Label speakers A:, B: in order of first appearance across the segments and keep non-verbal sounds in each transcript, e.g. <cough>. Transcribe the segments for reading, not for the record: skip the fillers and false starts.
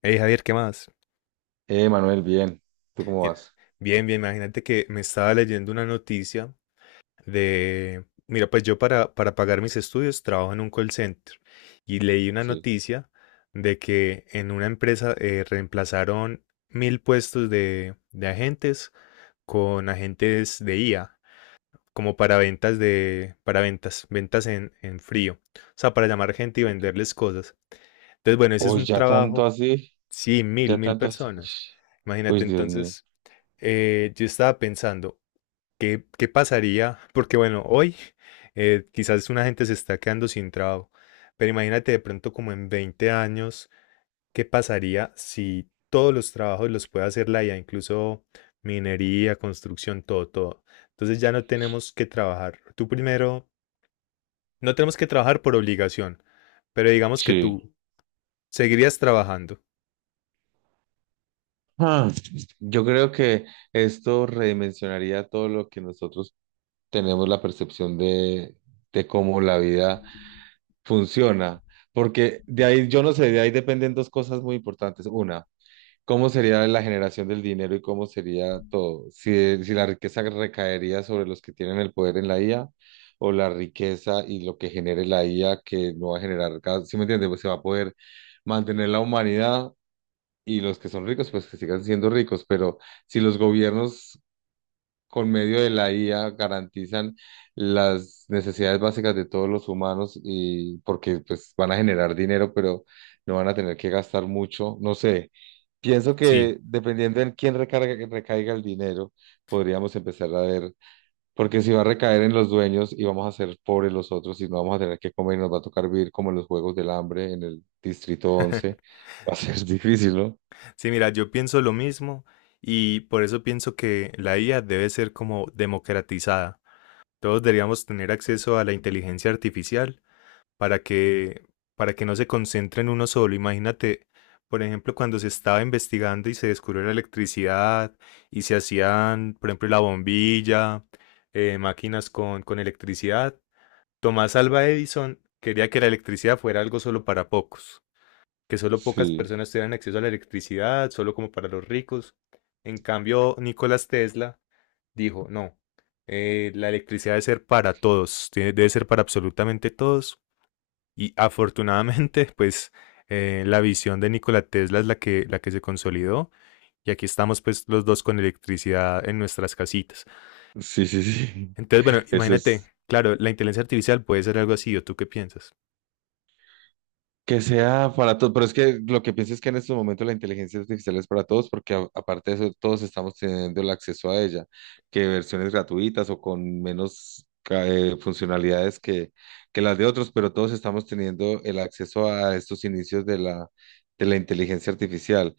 A: Hey Javier, ¿qué más?
B: Manuel, bien. ¿Tú cómo
A: Mira,
B: vas?
A: bien, bien, imagínate que me estaba leyendo una noticia de, mira, pues yo para pagar mis estudios trabajo en un call center y leí una
B: Sí,
A: noticia de que en una empresa reemplazaron 1000 puestos de agentes con agentes de IA, como para ventas de, para ventas, ventas en frío, o sea, para llamar gente y
B: ok.
A: venderles cosas. Entonces, bueno, ese es
B: Uy,
A: un
B: ya tanto
A: trabajo.
B: así,
A: Sí, mil,
B: ya
A: mil
B: tanto así. Uy,
A: personas.
B: uy,
A: Imagínate,
B: Dios mío.
A: entonces, yo estaba pensando, ¿qué, qué pasaría? <laughs> Porque bueno, hoy quizás una gente se está quedando sin trabajo, pero imagínate de pronto como en 20 años, ¿qué pasaría si todos los trabajos los puede hacer la IA, incluso minería, construcción, todo, todo? Entonces ya no tenemos que trabajar. Tú primero, no tenemos que trabajar por obligación, pero digamos que
B: Sí.
A: tú seguirías trabajando.
B: Ah, yo creo que esto redimensionaría todo lo que nosotros tenemos la percepción de cómo la vida funciona. Porque de ahí, yo no sé, de ahí dependen dos cosas muy importantes. Una, ¿cómo sería la generación del dinero y cómo sería todo? Si, si la riqueza recaería sobre los que tienen el poder en la IA o la riqueza y lo que genere la IA, que no va a generar, si, ¿sí me entiendes? Pues se va a poder mantener la humanidad y los que son ricos, pues que sigan siendo ricos, pero si los gobiernos con medio de la IA garantizan las necesidades básicas de todos los humanos y porque pues van a generar dinero, pero no van a tener que gastar mucho, no sé. Pienso
A: Sí.
B: que dependiendo en quién recarga, recaiga el dinero, podríamos empezar a ver, porque si va a recaer en los dueños y vamos a ser pobres los otros y no vamos a tener que comer y nos va a tocar vivir como en los Juegos del Hambre en el Distrito once, <laughs> va a ser <laughs> difícil, ¿no?
A: Sí, mira, yo pienso lo mismo y por eso pienso que la IA debe ser como democratizada. Todos deberíamos tener acceso a la inteligencia artificial para que, para que no se concentre en uno solo. Imagínate, por ejemplo, cuando se estaba investigando y se descubrió la electricidad y se hacían, por ejemplo, la bombilla, máquinas con electricidad. Tomás Alva Edison quería que la electricidad fuera algo solo para pocos, que solo pocas
B: Sí,
A: personas tuvieran acceso a la electricidad, solo como para los ricos. En cambio, Nicolás Tesla dijo, no, la electricidad debe ser para todos, debe ser para absolutamente todos. Y afortunadamente, <laughs> pues la visión de Nikola Tesla es la que se consolidó. Y aquí estamos pues los dos con electricidad en nuestras casitas.
B: sí, sí, sí.
A: Entonces, bueno,
B: Eso
A: imagínate,
B: es.
A: claro, la inteligencia artificial puede ser algo así, ¿o tú qué piensas?
B: Que sea para todos, pero es que lo que pienso es que en estos momentos la inteligencia artificial es para todos, porque aparte de eso, todos estamos teniendo el acceso a ella, que versiones gratuitas o con menos funcionalidades que las de otros, pero todos estamos teniendo el acceso a estos inicios de la inteligencia artificial.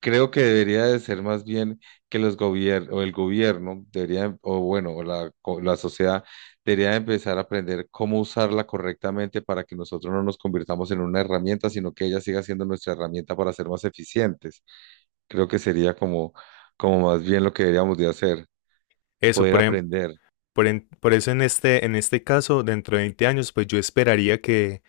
B: Creo que debería de ser más bien que los gobiernos, o el gobierno debería, o bueno, o la, la sociedad debería empezar a aprender cómo usarla correctamente para que nosotros no nos convirtamos en una herramienta, sino que ella siga siendo nuestra herramienta para ser más eficientes. Creo que sería como, como más bien lo que deberíamos de hacer,
A: Eso,
B: poder
A: por ejemplo.
B: aprender.
A: Por eso en este caso, dentro de 20 años, pues yo esperaría que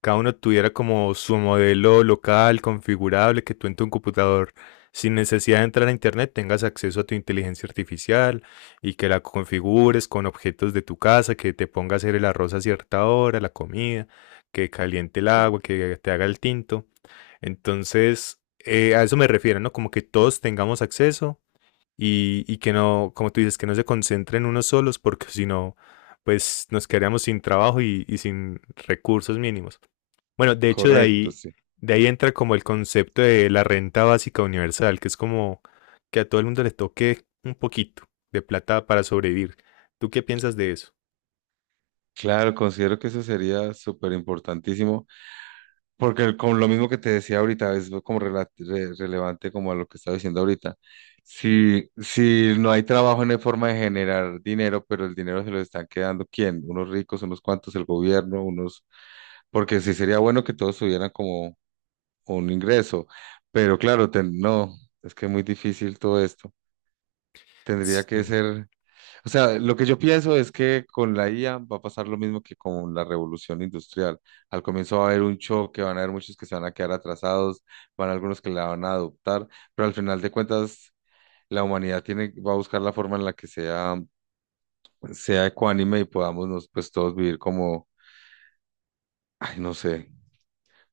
A: cada uno tuviera como su modelo local, configurable, que tú en tu computador, sin necesidad de entrar a internet, tengas acceso a tu inteligencia artificial y que la configures con objetos de tu casa, que te ponga a hacer el arroz a cierta hora, la comida, que caliente el agua, que te haga el tinto. Entonces, a eso me refiero, ¿no? Como que todos tengamos acceso y que no, como tú dices, que no se concentren en unos solos porque si no, pues nos quedaríamos sin trabajo y sin recursos mínimos. Bueno, de hecho
B: Correcto, sí.
A: de ahí entra como el concepto de la renta básica universal, que es como que a todo el mundo le toque un poquito de plata para sobrevivir. ¿Tú qué piensas de eso?
B: Claro, considero que eso sería súper importantísimo. Porque con lo mismo que te decía ahorita, es como relevante como a lo que estaba diciendo ahorita. Si, si no hay trabajo, no hay forma de generar dinero, pero el dinero se lo están quedando, ¿quién? Unos ricos, unos cuantos, el gobierno, unos... Porque sí sería bueno que todos tuvieran como un ingreso, pero claro, no, es que es muy difícil todo esto. Tendría que
A: Sí,
B: ser... O sea, lo que yo pienso es que con la IA va a pasar lo mismo que con la revolución industrial. Al comienzo va a haber un choque, van a haber muchos que se van a quedar atrasados, van a algunos que la van a adoptar, pero al final de cuentas la humanidad tiene, va a buscar la forma en la que sea, sea ecuánime y podamos pues todos vivir como, ay, no sé,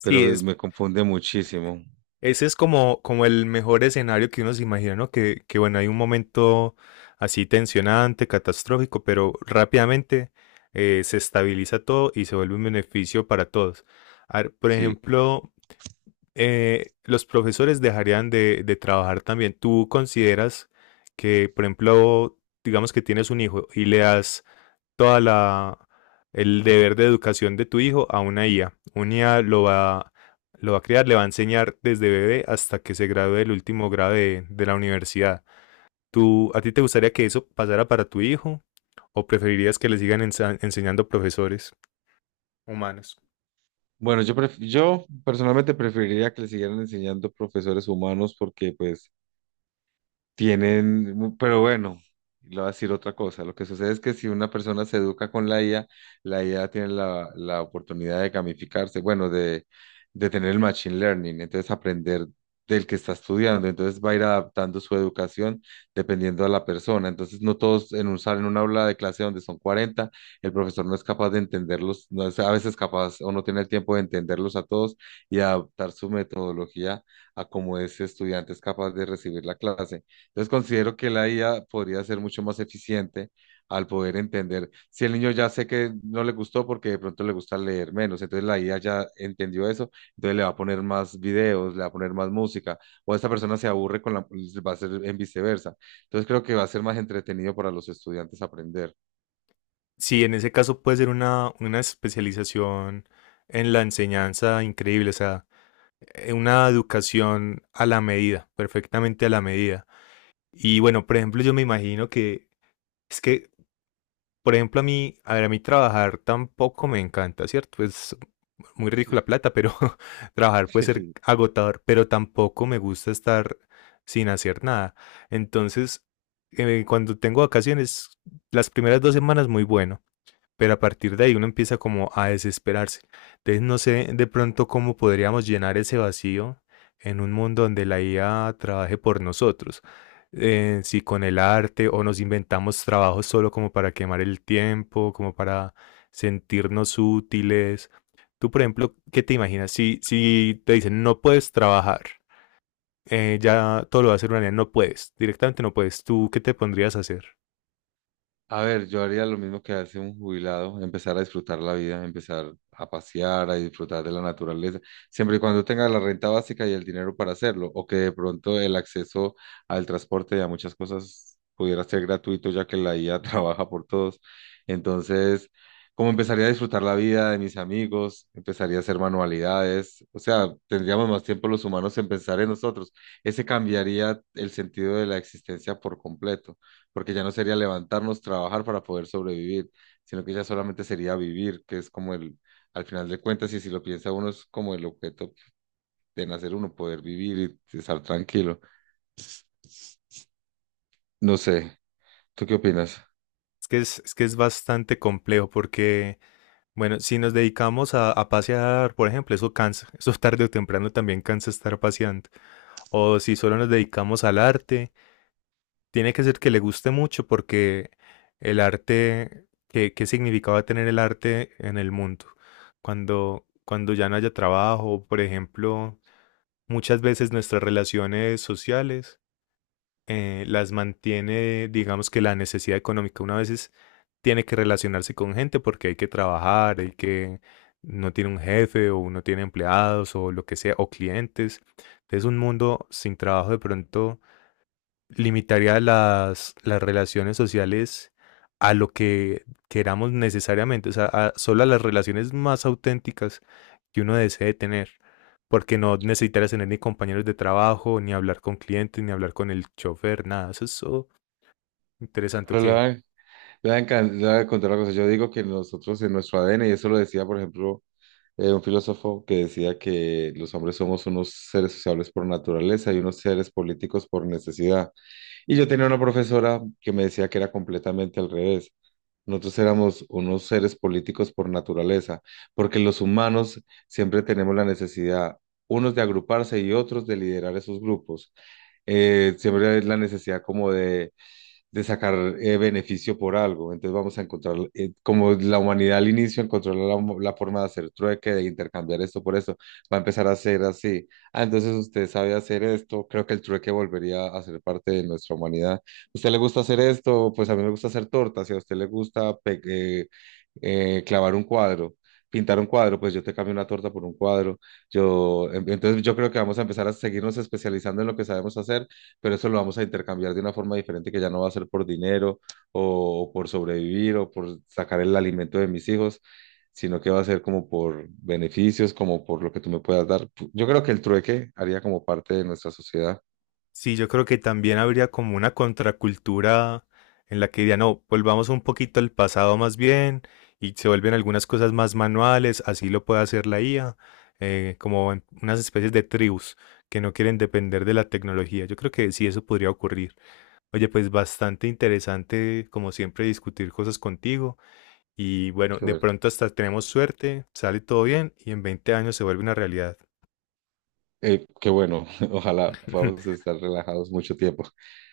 B: pero
A: es.
B: me confunde muchísimo.
A: Ese es como, como el mejor escenario que uno se imagina, ¿no? Que bueno, hay un momento así tensionante, catastrófico, pero rápidamente se estabiliza todo y se vuelve un beneficio para todos. A ver, por
B: Sí.
A: ejemplo, los profesores dejarían de trabajar también. ¿Tú consideras que, por ejemplo, digamos que tienes un hijo y le das toda la el deber de educación de tu hijo a una IA. Una IA lo va a crear, le va a enseñar desde bebé hasta que se gradúe del último grado de la universidad. ¿Tú, ¿a ti te gustaría que eso pasara para tu hijo? ¿O preferirías que le sigan enseñando profesores humanos?
B: Bueno, yo, yo personalmente preferiría que le siguieran enseñando profesores humanos porque pues tienen, pero bueno, le voy a decir otra cosa. Lo que sucede es que si una persona se educa con la IA, la IA tiene la oportunidad de gamificarse, bueno, de tener el machine learning, entonces aprender del que está estudiando, entonces va a ir adaptando su educación dependiendo de la persona. Entonces, no todos en un salón, en una aula de clase donde son 40, el profesor no es capaz de entenderlos, no es a veces capaz o no tiene el tiempo de entenderlos a todos y adaptar su metodología a cómo ese estudiante es capaz de recibir la clase. Entonces considero que la IA podría ser mucho más eficiente al poder entender. Si el niño ya sé que no le gustó porque de pronto le gusta leer menos, entonces la IA ya entendió eso, entonces le va a poner más videos, le va a poner más música, o esta persona se aburre con la, pues, va a ser en viceversa. Entonces creo que va a ser más entretenido para los estudiantes aprender.
A: Sí, en ese caso puede ser una especialización en la enseñanza increíble, o sea, una educación a la medida, perfectamente a la medida. Y bueno, por ejemplo, yo me imagino que es que por ejemplo, a mí, a ver, a mí trabajar tampoco me encanta, ¿cierto? Es muy rico
B: Sí.
A: la plata, pero <laughs> trabajar puede ser
B: <laughs>
A: agotador, pero tampoco me gusta estar sin hacer nada. Entonces, cuando tengo vacaciones, las primeras dos semanas muy bueno, pero a partir de ahí uno empieza como a desesperarse. Entonces no sé de pronto cómo podríamos llenar ese vacío en un mundo donde la IA trabaje por nosotros. Si con el arte o nos inventamos trabajos solo como para quemar el tiempo, como para sentirnos útiles. Tú, por ejemplo, ¿qué te imaginas? Si, si te dicen no puedes trabajar, ya todo lo va a hacer una IA, no puedes, directamente no puedes. ¿Tú qué te pondrías a hacer?
B: A ver, yo haría lo mismo que hace un jubilado, empezar a disfrutar la vida, empezar a pasear, a disfrutar de la naturaleza, siempre y cuando tenga la renta básica y el dinero para hacerlo, o que de pronto el acceso al transporte y a muchas cosas pudiera ser gratuito, ya que la IA <laughs> trabaja por todos. Entonces, como empezaría a disfrutar la vida de mis amigos, empezaría a hacer manualidades, o sea, tendríamos más tiempo los humanos en pensar en nosotros. Ese cambiaría el sentido de la existencia por completo porque ya no sería levantarnos, trabajar para poder sobrevivir, sino que ya solamente sería vivir, que es como el, al final de cuentas, y si lo piensa uno, es como el objeto de nacer uno, poder vivir y estar tranquilo. No sé, ¿tú qué opinas?
A: Es que es bastante complejo porque bueno, si nos dedicamos a pasear, por ejemplo, eso cansa, <laughs> eso tarde o temprano también cansa estar paseando. O si solo nos dedicamos al arte, tiene que ser que le guste mucho porque el arte, ¿qué, qué significado va a tener el arte en el mundo? Cuando, cuando ya no haya trabajo, por ejemplo, muchas veces nuestras relaciones sociales las mantiene, digamos que la necesidad económica. Tiene que relacionarse con gente porque hay que trabajar, hay que no tiene un jefe o no tiene empleados o lo que sea, o clientes. Es un mundo sin trabajo de pronto limitaría las relaciones sociales a lo que queramos necesariamente, o sea, solo a las relaciones más auténticas que uno desee tener, porque no necesitarías tener ni compañeros de trabajo, ni hablar con clientes, ni hablar con el chofer, nada. Eso es so interesante
B: Pero le voy
A: que
B: a, le voy a contar una cosa. Yo digo que nosotros en nuestro ADN, y eso lo decía, por ejemplo, un filósofo que decía que los hombres somos unos seres sociables por naturaleza y unos seres políticos por necesidad. Y yo tenía una profesora que me decía que era completamente al revés. Nosotros éramos unos seres políticos por naturaleza, porque los humanos siempre tenemos la necesidad, unos de agruparse y otros de liderar esos grupos. Siempre hay la necesidad como de sacar beneficio por algo. Entonces vamos a encontrar, como la humanidad al inicio encontró la, la forma de hacer trueque, de intercambiar esto por eso, va a empezar a ser así. Ah, entonces usted sabe hacer esto, creo que el trueque volvería a ser parte de nuestra humanidad. ¿Usted le gusta hacer esto? Pues a mí me gusta hacer tortas, si a usted le gusta clavar un cuadro. Pintar un cuadro, pues yo te cambio una torta por un cuadro. Yo, entonces yo creo que vamos a empezar a seguirnos especializando en lo que sabemos hacer pero eso lo vamos a intercambiar de una forma diferente que ya no va a ser por dinero o por sobrevivir o por sacar el alimento de mis hijos, sino que va a ser como por beneficios, como por lo que tú me puedas dar. Yo creo que el trueque haría como parte de nuestra sociedad.
A: sí, yo creo que también habría como una contracultura en la que diría, no, volvamos un poquito al pasado más bien y se vuelven algunas cosas más manuales, así lo puede hacer la IA, como en unas especies de tribus que no quieren depender de la tecnología. Yo creo que sí, eso podría ocurrir. Oye, pues bastante interesante, como siempre, discutir cosas contigo y bueno,
B: Qué
A: de
B: ver-
A: pronto hasta tenemos suerte, sale todo bien y en 20 años se vuelve una realidad.
B: Qué bueno, <laughs> ojalá podamos
A: <laughs>
B: estar relajados mucho tiempo.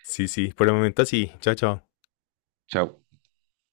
A: Sí, sí, por el momento así. Chao, chao.
B: Chao.